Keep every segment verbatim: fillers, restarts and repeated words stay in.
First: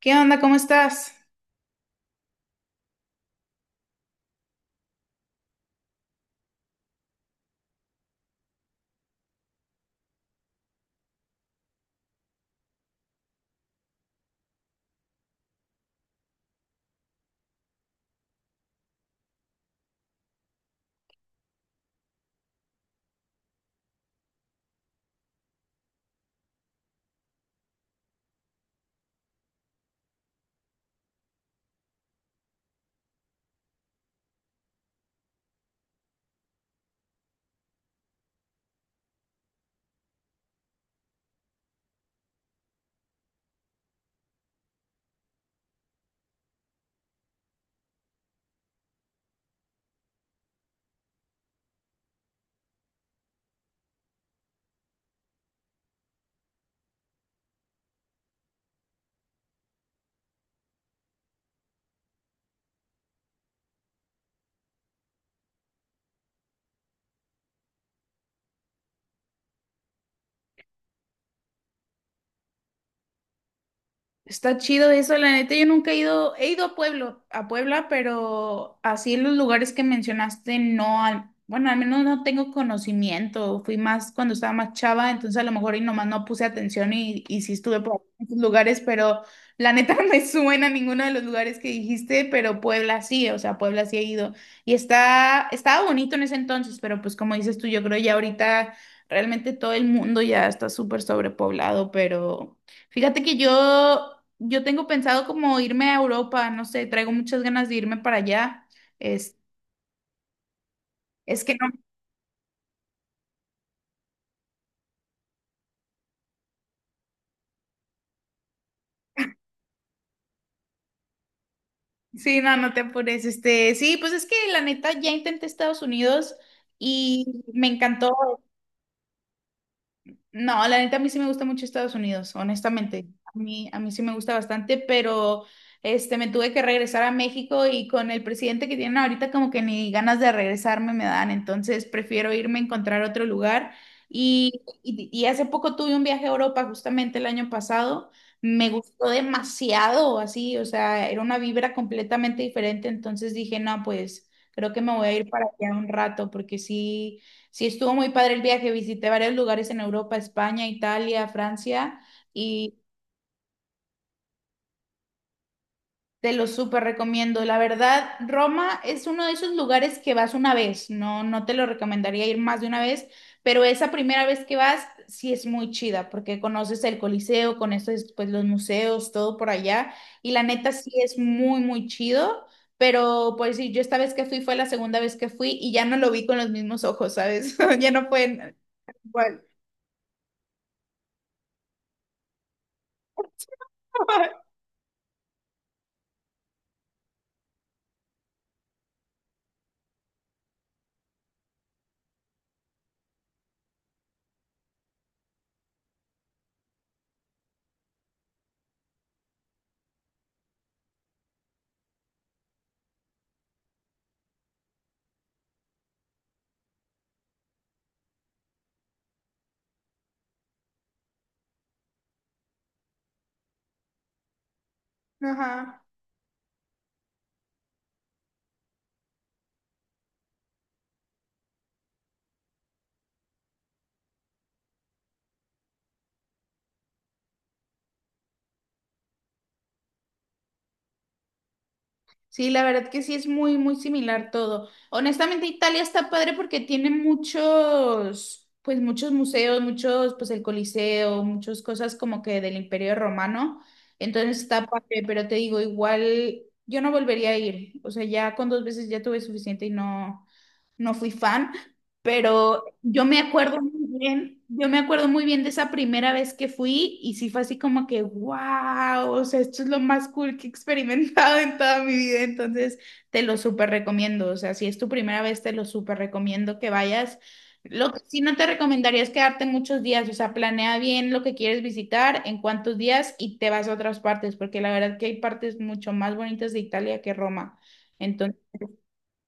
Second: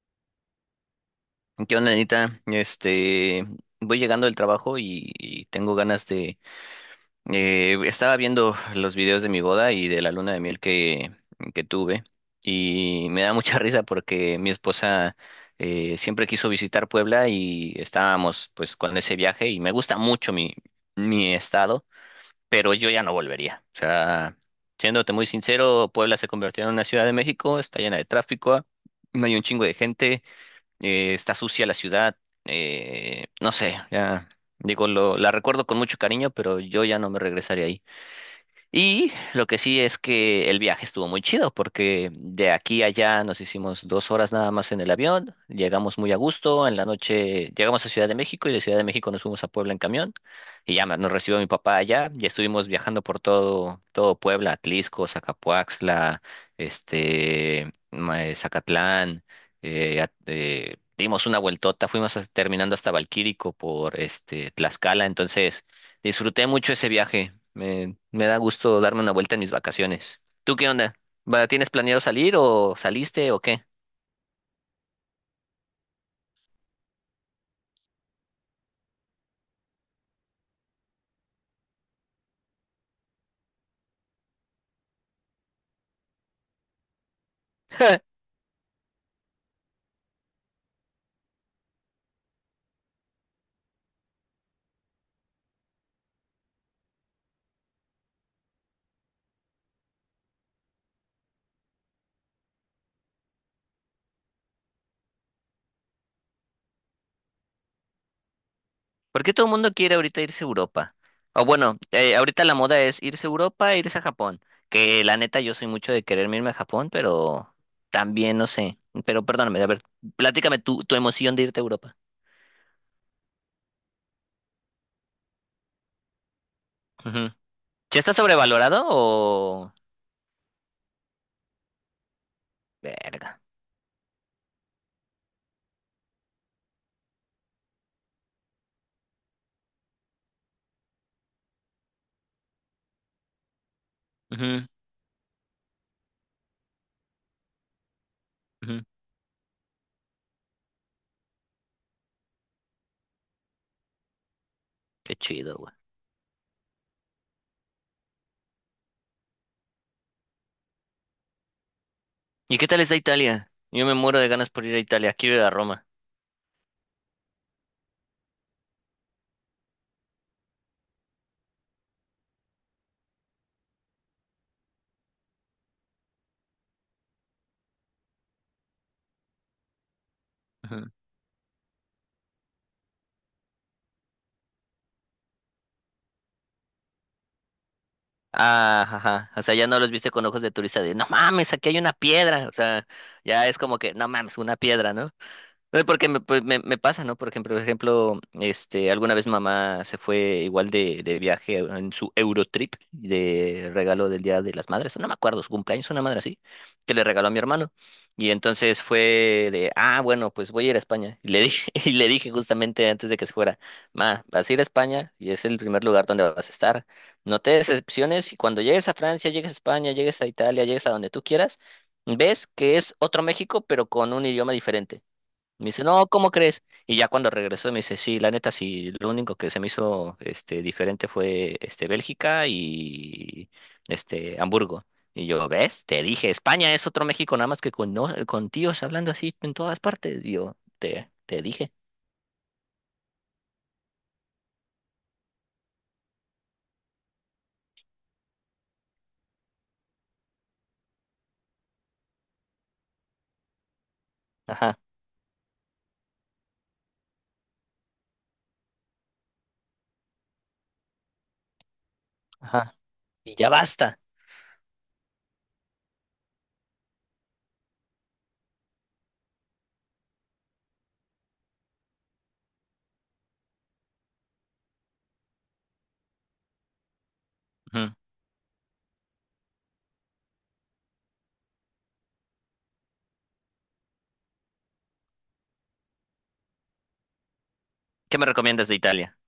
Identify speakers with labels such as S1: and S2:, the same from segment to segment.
S1: ¿Qué onda? ¿Cómo estás?
S2: ¿Qué onda, Anita? Este, voy llegando del trabajo y, y tengo ganas de... eh, estaba viendo los videos de mi boda y de la luna de miel que, que tuve y me da mucha risa porque mi esposa eh, siempre quiso visitar Puebla y estábamos pues con ese viaje y me gusta mucho mi, mi estado, pero yo ya no volvería. O sea, siéndote muy sincero, Puebla se convirtió en una ciudad de México, está llena de tráfico, no hay un chingo de gente. Eh, está sucia la ciudad. Eh, no sé, ya digo, lo, la recuerdo con mucho cariño, pero yo ya no me regresaría. Y lo que sí es que el viaje estuvo muy chido porque de aquí a allá nos hicimos dos horas nada más en el avión. Llegamos muy a gusto, en la noche llegamos a Ciudad de México y de Ciudad de México nos fuimos a Puebla en camión. Y ya me- nos recibió mi papá allá y estuvimos viajando por todo, todo Puebla, Atlisco, Zacapuaxtla, este, ma- eh, Zacatlán, eh, a- eh, dimos una vueltota, fuimos hasta- terminando hasta Valquírico por este, Tlaxcala, entonces... Disfruté mucho ese viaje. Me, me da gusto darme una vuelta en mis vacaciones. ¿Tú qué onda? Va, ¿tienes planeado salir o saliste o qué?
S1: Está chido eso, la neta. Yo nunca he ido, he ido a Pueblo, a Puebla, pero así en los lugares que mencionaste, no, al- bueno, al menos no tengo conocimiento. Fui más cuando estaba más chava, entonces a lo mejor y nomás no puse atención y, y sí estuve por esos lugares, pero la neta no me suena ninguno de los lugares que dijiste, pero Puebla sí, o sea, Puebla sí he ido, y está, estaba bonito en ese entonces, pero pues como dices tú, yo creo ya ahorita realmente todo el mundo ya está súper sobrepoblado, pero... Fíjate que yo, yo tengo pensado como irme a Europa, no sé, traigo muchas ganas de irme para allá.
S2: ¿Por qué
S1: Es,
S2: todo el mundo quiere ahorita irse a Europa?
S1: es
S2: O
S1: que no,
S2: bueno, eh, ahorita la moda es irse a Europa e irse a Japón. Que la neta yo soy mucho de quererme irme a Japón, pero también no sé. Pero perdóname, a ver, platícame tu, tu emoción de irte a Europa.
S1: Sí, no, no te apures. Este, sí, pues es que la neta ya intenté Estados Unidos y
S2: Ujú.
S1: me
S2: ¿Ya está
S1: encantó.
S2: sobrevalorado o...?
S1: No, la neta a mí sí me gusta mucho Estados Unidos, honestamente. A
S2: Verga.
S1: mí, a mí sí me gusta bastante, pero este, me tuve que regresar a México y con el presidente que tienen ahorita como que ni ganas de regresarme me dan, entonces prefiero irme a encontrar otro lugar. Y,
S2: Ujú,
S1: y, y hace poco tuve un viaje a Europa, justamente el año pasado. Me
S2: ujú.
S1: gustó demasiado, así, o sea, era una vibra completamente diferente, entonces dije, no, pues creo que me voy a
S2: Qué
S1: ir para
S2: chido, güey.
S1: allá un rato porque sí. Sí, estuvo muy padre el viaje. Visité varios lugares en Europa, España, Italia, Francia
S2: ¿Y qué
S1: y
S2: tal está Italia? Yo me muero de ganas por ir a Italia, quiero ir a Roma.
S1: te lo súper recomiendo. La verdad, Roma es uno de esos lugares que vas una vez. No, no te lo recomendaría ir más de una vez, pero esa primera vez que vas sí es muy chida porque conoces el Coliseo, conoces pues los museos, todo por allá y la neta
S2: Ujú.
S1: sí es muy, muy chido. Pero pues sí, yo esta vez que fui fue la segunda vez que fui y ya no lo vi con los mismos ojos, ¿sabes? Ya no fue
S2: Ah, ajá.
S1: igual.
S2: O sea, ya no los viste con ojos de turista de, no mames, aquí hay una piedra. O sea, ya es como que, no mames, una piedra, ¿no? No, porque me, pues, me, me pasa, ¿no? Por ejemplo, por ejemplo, este, alguna vez mamá se fue igual de, de viaje en su Eurotrip de regalo del Día de las Madres, no me acuerdo, su cumpleaños, una madre así, que le regaló a mi hermano. Y entonces fue de, ah, bueno, pues voy a ir a España. Y le dije, y le dije justamente antes de que se fuera, ma, vas a ir a España y es el primer lugar donde vas a estar. No te decepciones y cuando llegues a Francia, llegues a España, llegues a Italia, llegues a donde tú quieras, ves que es otro México, pero con un idioma diferente. Me dice,
S1: Ajá.
S2: no, ¿cómo crees? Y ya cuando regresó me dice, sí, la neta, sí, lo único que se me hizo este, diferente fue este, Bélgica y este, Hamburgo. Y yo, ¿ves? Te dije, España es otro México, nada más que con, no- con tíos hablando así en todas partes. Y yo, te, te dije,
S1: Sí, la verdad que sí es muy, muy similar todo. Honestamente, Italia está padre porque tiene muchos, pues muchos museos, muchos, pues el Coliseo, muchas cosas como que del Imperio Romano. Entonces está
S2: ajá,
S1: padre, pero te digo, igual yo no volvería a ir. O sea, ya con dos veces ya tuve suficiente y no no fui fan, pero
S2: ajá,
S1: yo me
S2: y ya
S1: acuerdo muy
S2: basta.
S1: bien, yo me acuerdo muy bien de esa primera vez que fui y sí fue así como que, wow, o sea, esto es lo más cool que he experimentado en toda mi vida. Entonces te lo súper recomiendo, o sea, si es tu primera vez, te lo súper recomiendo que vayas.
S2: Ujú.
S1: Lo que sí no te recomendaría es quedarte muchos días, o sea, planea bien lo que quieres visitar, en cuántos días y te vas a otras partes, porque la verdad que hay partes mucho más bonitas de Italia que Roma.
S2: ¿Qué me recomiendas de Italia?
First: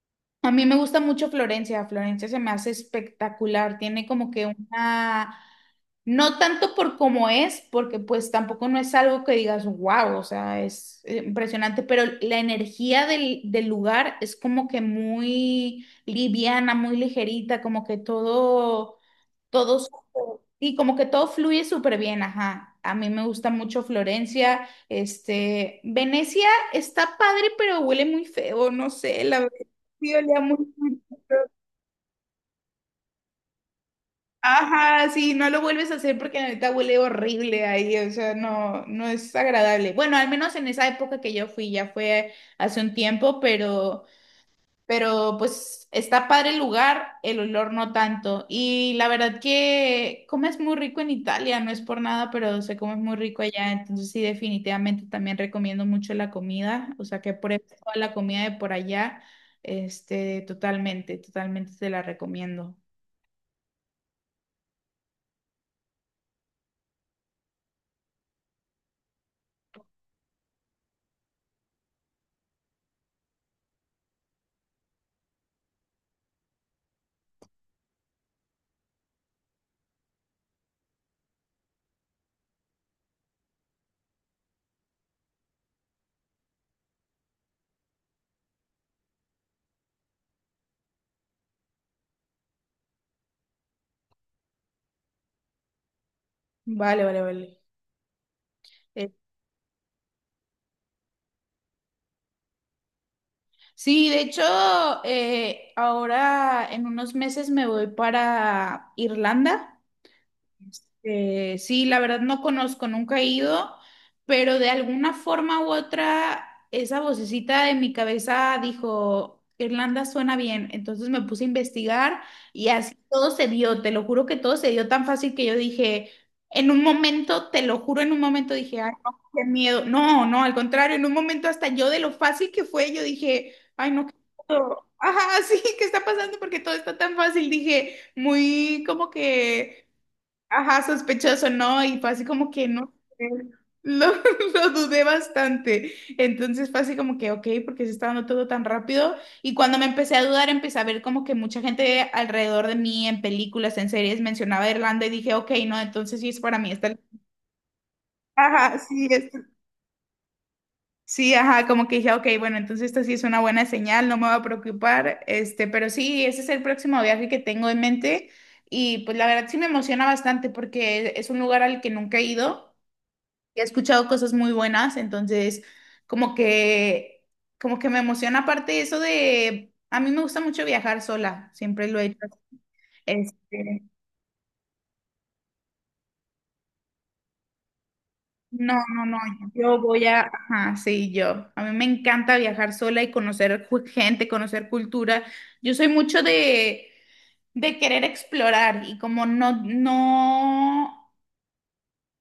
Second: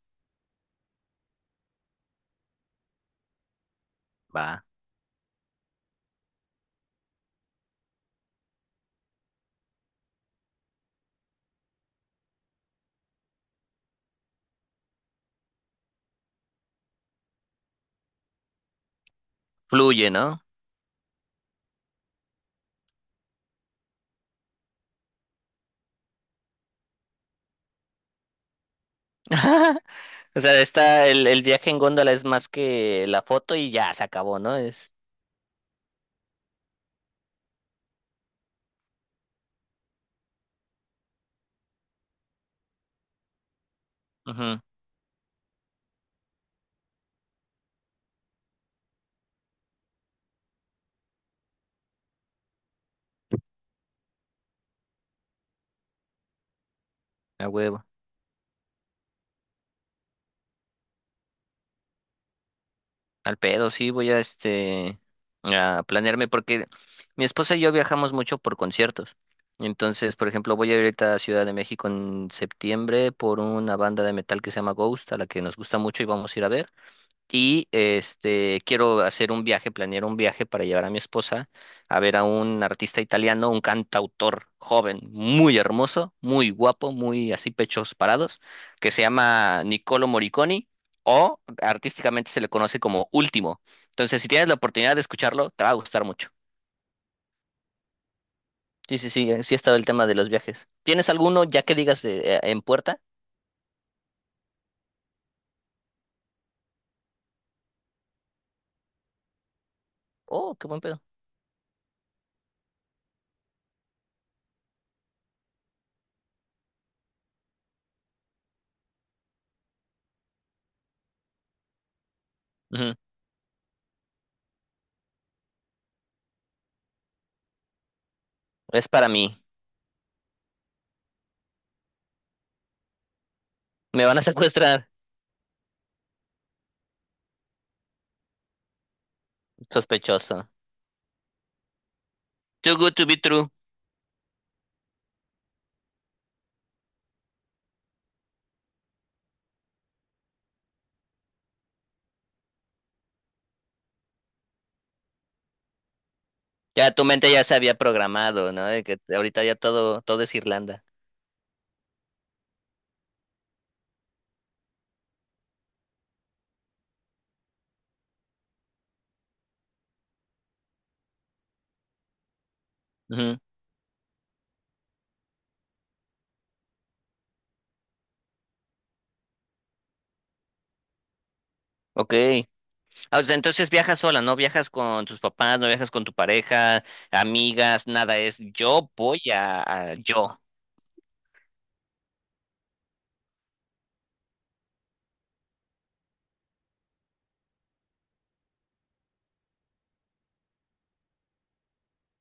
S1: A mí me gusta mucho Florencia. Florencia se me hace espectacular, tiene como que
S2: Va,
S1: una, no tanto por cómo es, porque pues tampoco no es algo que digas, wow, o sea, es eh, impresionante, pero la energía del, del lugar es como que muy liviana, muy ligerita, como que todo todo
S2: fluye,
S1: súper-
S2: ¿no?
S1: y como que todo fluye súper bien, ajá. A mí me gusta mucho Florencia. Este, Venecia está padre, pero huele muy feo, no sé, la verdad. Sí,
S2: O
S1: olía muy
S2: sea,
S1: muy-
S2: está, el, el viaje en góndola es más que la foto y ya se acabó, ¿no? Es,
S1: Ajá, sí, no lo vuelves a hacer porque la neta huele horrible ahí, o sea, no, no es agradable. Bueno, al menos en esa época que yo fui, ya fue hace un tiempo, pero
S2: ujú,
S1: Pero pues está padre el lugar, el olor no tanto. Y la verdad que comes muy rico en Italia, no es por nada, pero se come muy rico allá. Entonces sí, definitivamente también recomiendo mucho la comida. O sea, que
S2: a
S1: pruebes
S2: huevo.
S1: toda la comida de por allá. Este, totalmente, totalmente te la recomiendo.
S2: Al pedo, sí, voy a este a planearme porque mi esposa y yo viajamos mucho por conciertos. Entonces, por ejemplo, voy a ir ahorita a Ciudad de México en septiembre por una banda de metal que se llama Ghost, a la que nos gusta mucho y vamos a ir a ver. Y este, quiero hacer un viaje, planear un viaje para llevar a mi esposa a ver a un artista italiano, un cantautor joven, muy hermoso, muy guapo, muy así pechos parados, que se llama Niccolo Morricone o artísticamente se le conoce como Último. Entonces, si tienes la oportunidad de escucharlo, te va a gustar mucho.
S1: Vale, vale, vale.
S2: Sí, sí,
S1: Eh,
S2: sí, eh, sí ha estado el tema de los viajes. ¿Tienes alguno ya que digas de, eh, en puerta?
S1: sí, de hecho, eh, ahora en unos meses me voy para Irlanda.
S2: Oh, qué buen pedo.
S1: Eh, sí, la verdad no conozco, nunca he ido, pero de alguna forma u otra, esa vocecita de mi cabeza dijo, Irlanda suena bien. Entonces me puse a investigar y
S2: Ujú.
S1: así todo se dio, te lo juro que todo se dio tan fácil que yo dije, en un momento, te lo juro, en un momento dije,
S2: Es
S1: ay,
S2: para
S1: no,
S2: mí.
S1: qué miedo. No, no, al contrario, en un momento hasta yo de lo fácil que fue, yo dije, ay,
S2: Me
S1: no, qué
S2: van a
S1: miedo.
S2: secuestrar.
S1: Ajá, sí, ¿qué está pasando? Porque todo está tan fácil, dije, muy como que.
S2: Sospechoso.
S1: Ajá, sospechoso, ¿no? Y fue así como que
S2: Too
S1: no
S2: good to be
S1: sé,
S2: true.
S1: lo, lo dudé bastante. Entonces fue así como que, ok, porque se está dando todo tan rápido. Y cuando me empecé a dudar, empecé a ver como que mucha gente alrededor de mí en películas, en series, mencionaba Irlanda y dije, ok, no, entonces sí es para mí.
S2: Ya
S1: Esta...
S2: tu mente ya se había programado, ¿no?
S1: Ajá,
S2: De que
S1: sí, es-
S2: ahorita ya todo, todo es Irlanda.
S1: sí, ajá, como que dije, ok, bueno, entonces esta sí es una buena señal, no me va a preocupar. Este, pero sí, ese es el próximo viaje que tengo en mente. Y pues la verdad sí me emociona bastante porque es un lugar al que nunca he ido.
S2: Ujú,
S1: He escuchado cosas muy buenas, entonces como que, como que me emociona. Aparte eso de, a mí me gusta mucho viajar sola, siempre lo he
S2: ok.
S1: hecho.
S2: Ah, o sea, entonces
S1: Este,
S2: viajas sola, ¿no? Viajas con tus papás, no viajas con tu pareja, amigas, nada. Es
S1: no,
S2: yo
S1: no, no,
S2: voy a,
S1: yo
S2: a-
S1: voy a,
S2: yo.
S1: ajá, sí, yo. A mí me encanta viajar sola y conocer ju- gente, conocer cultura. Yo soy mucho de, de querer explorar y como no, no,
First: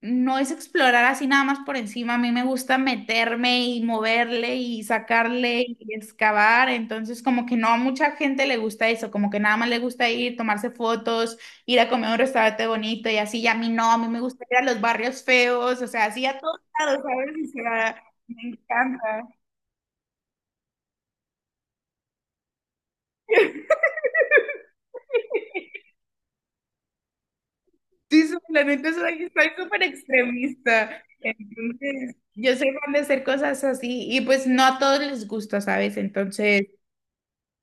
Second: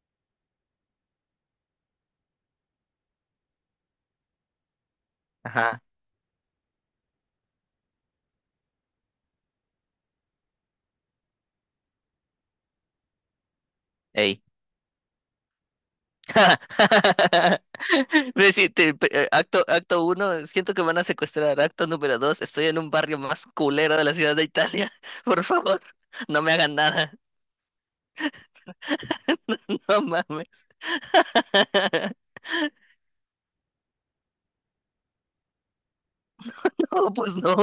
S1: no es explorar así nada más por encima. A mí me gusta meterme y moverle y sacarle
S2: Ajá.
S1: y excavar. Entonces, como que no a mucha gente le gusta eso, como que nada más le gusta ir, tomarse fotos, ir a comer a un restaurante bonito y así. Y a mí no, a mí me
S2: Ey.
S1: gusta ir a los barrios feos, o sea, así a todos lados, ¿sabes? O sea, me
S2: Ve, sí, te- pe-
S1: encanta.
S2: eh, acto, acto uno, siento que me van a secuestrar. Acto número dos, estoy en un barrio más culero de la ciudad de Italia. Por favor, no me hagan nada.
S1: Sí, soy- la neta soy, soy súper
S2: No mames.
S1: extremista. Entonces, yo soy fan de hacer cosas así y pues no a todos les gusta, ¿sabes? Entonces...
S2: No, pues no.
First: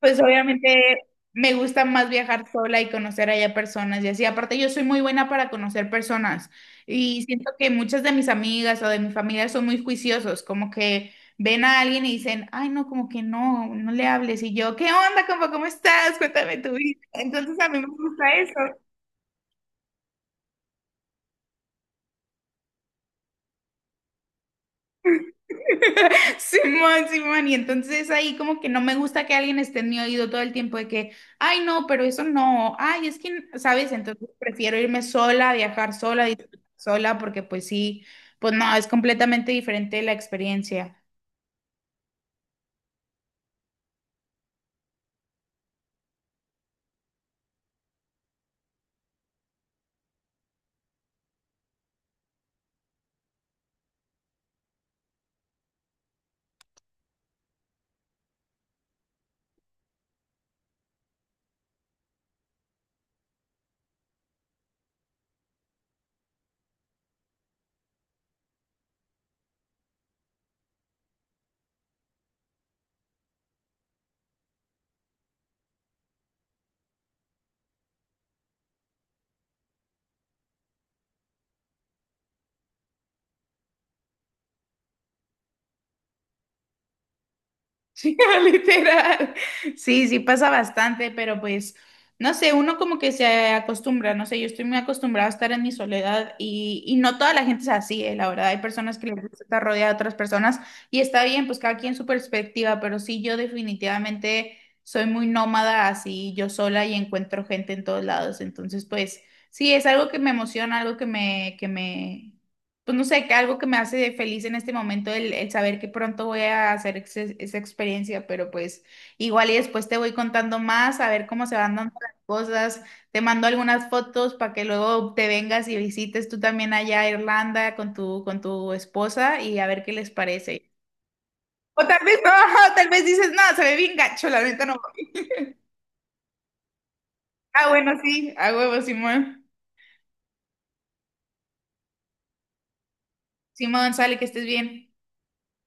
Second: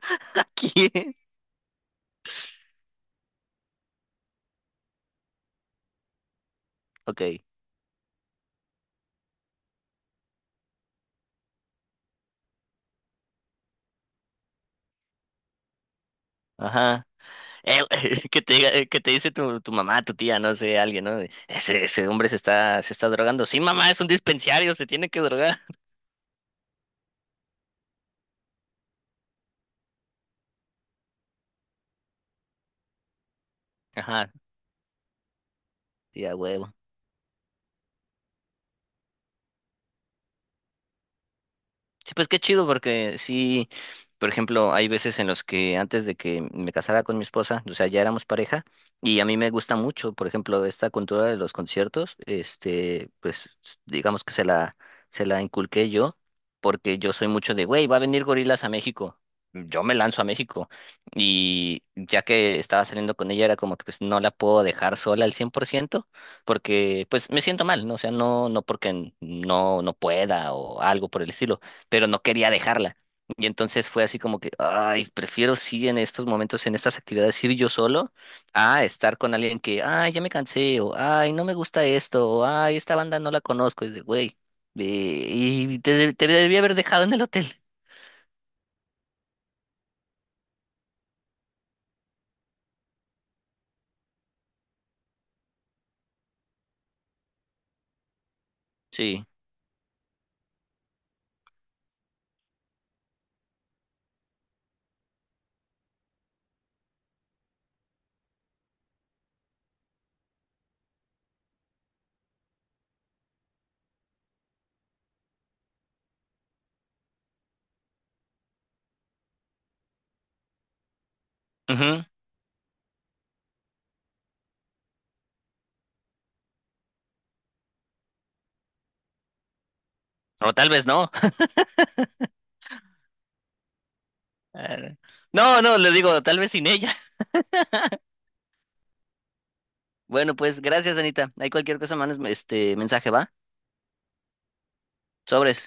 S1: Pues obviamente
S2: ¿Qué?
S1: me gusta más viajar sola y conocer allá personas y así. Aparte, yo soy muy buena para conocer personas y
S2: Ok,
S1: siento que muchas de mis amigas o de mi familia son muy juiciosos, como que ven a alguien y dicen, ay, no, como que no, no le hables. Y yo, ¿qué onda, compa? ¿Cómo estás? Cuéntame tu vida.
S2: ajá.
S1: Entonces, a mí
S2: Eh,
S1: me gusta
S2: que
S1: eso.
S2: te diga, eh, que te dice tu, tu mamá, tu tía, no sé, alguien, ¿no? De, Ese, ese hombre se está, se está drogando. Sí, mamá, es un dispensario, se tiene que drogar.
S1: Simón, Simón, y entonces ahí como que no me gusta que alguien esté en mi oído todo el tiempo de que, ay, no, pero eso no, ay, es que, ¿sabes? Entonces
S2: Ajá,
S1: prefiero irme sola, viajar sola,
S2: tía,
S1: disfrutar
S2: huevo.
S1: sola, porque pues sí, pues no, es completamente diferente la experiencia.
S2: Sí, pues qué chido, porque sí, por ejemplo, hay veces en los que antes de que me casara con mi esposa, o sea, ya éramos pareja, y a mí me gusta mucho, por ejemplo, esta cultura de los conciertos, este, pues s- digamos que se la, se la inculqué yo, porque yo soy mucho de, güey, va a venir Gorilas a México. Yo me lanzo a México y ya que estaba saliendo con ella era como que pues no la puedo dejar sola al cien por ciento, porque pues me siento mal, ¿no? O sea, no, no porque n- no, no pueda o algo por el estilo, pero no quería dejarla. Y entonces fue así como que, ay, prefiero sí en estos momentos, en estas actividades, ir yo solo a estar con alguien que, ay, ya me cansé, o ay, no me gusta esto, o ay, esta banda no la conozco, es de, güey, eh, y te, de- te debí haber dejado en el hotel.
S1: Sí, literal. Sí, sí pasa bastante, pero pues, no sé, uno como que se acostumbra, no sé, yo estoy muy acostumbrada a estar en mi soledad y, y no toda la gente es así, eh, la verdad, hay personas que les
S2: Sí.
S1: gusta estar rodeada de otras personas y está bien, pues cada quien su perspectiva, pero sí, yo definitivamente soy muy nómada así, yo sola y encuentro gente en todos lados, entonces pues, sí, es algo que me emociona, algo que me, que me, pues no sé, que algo que me hace de feliz en este momento, el, el saber que pronto voy a hacer ex- esa experiencia, pero pues igual y después te voy contando más, a ver cómo se van dando
S2: Ujú.
S1: las cosas. Te mando algunas fotos para que luego te vengas y visites tú también allá a Irlanda con tu, con tu esposa y a ver qué les
S2: O tal
S1: parece.
S2: vez no.
S1: O tal vez no, tal vez dices, no, se ve bien gacho, la neta no.
S2: Ah, no, no, le digo, tal vez sin ella.
S1: Ah, bueno, sí, a huevo, Simón.
S2: Bueno, pues gracias, Anita. Hay cualquier cosa, manos, este mensaje, ¿va?
S1: Simón, sale, que estés bien.
S2: Sobres.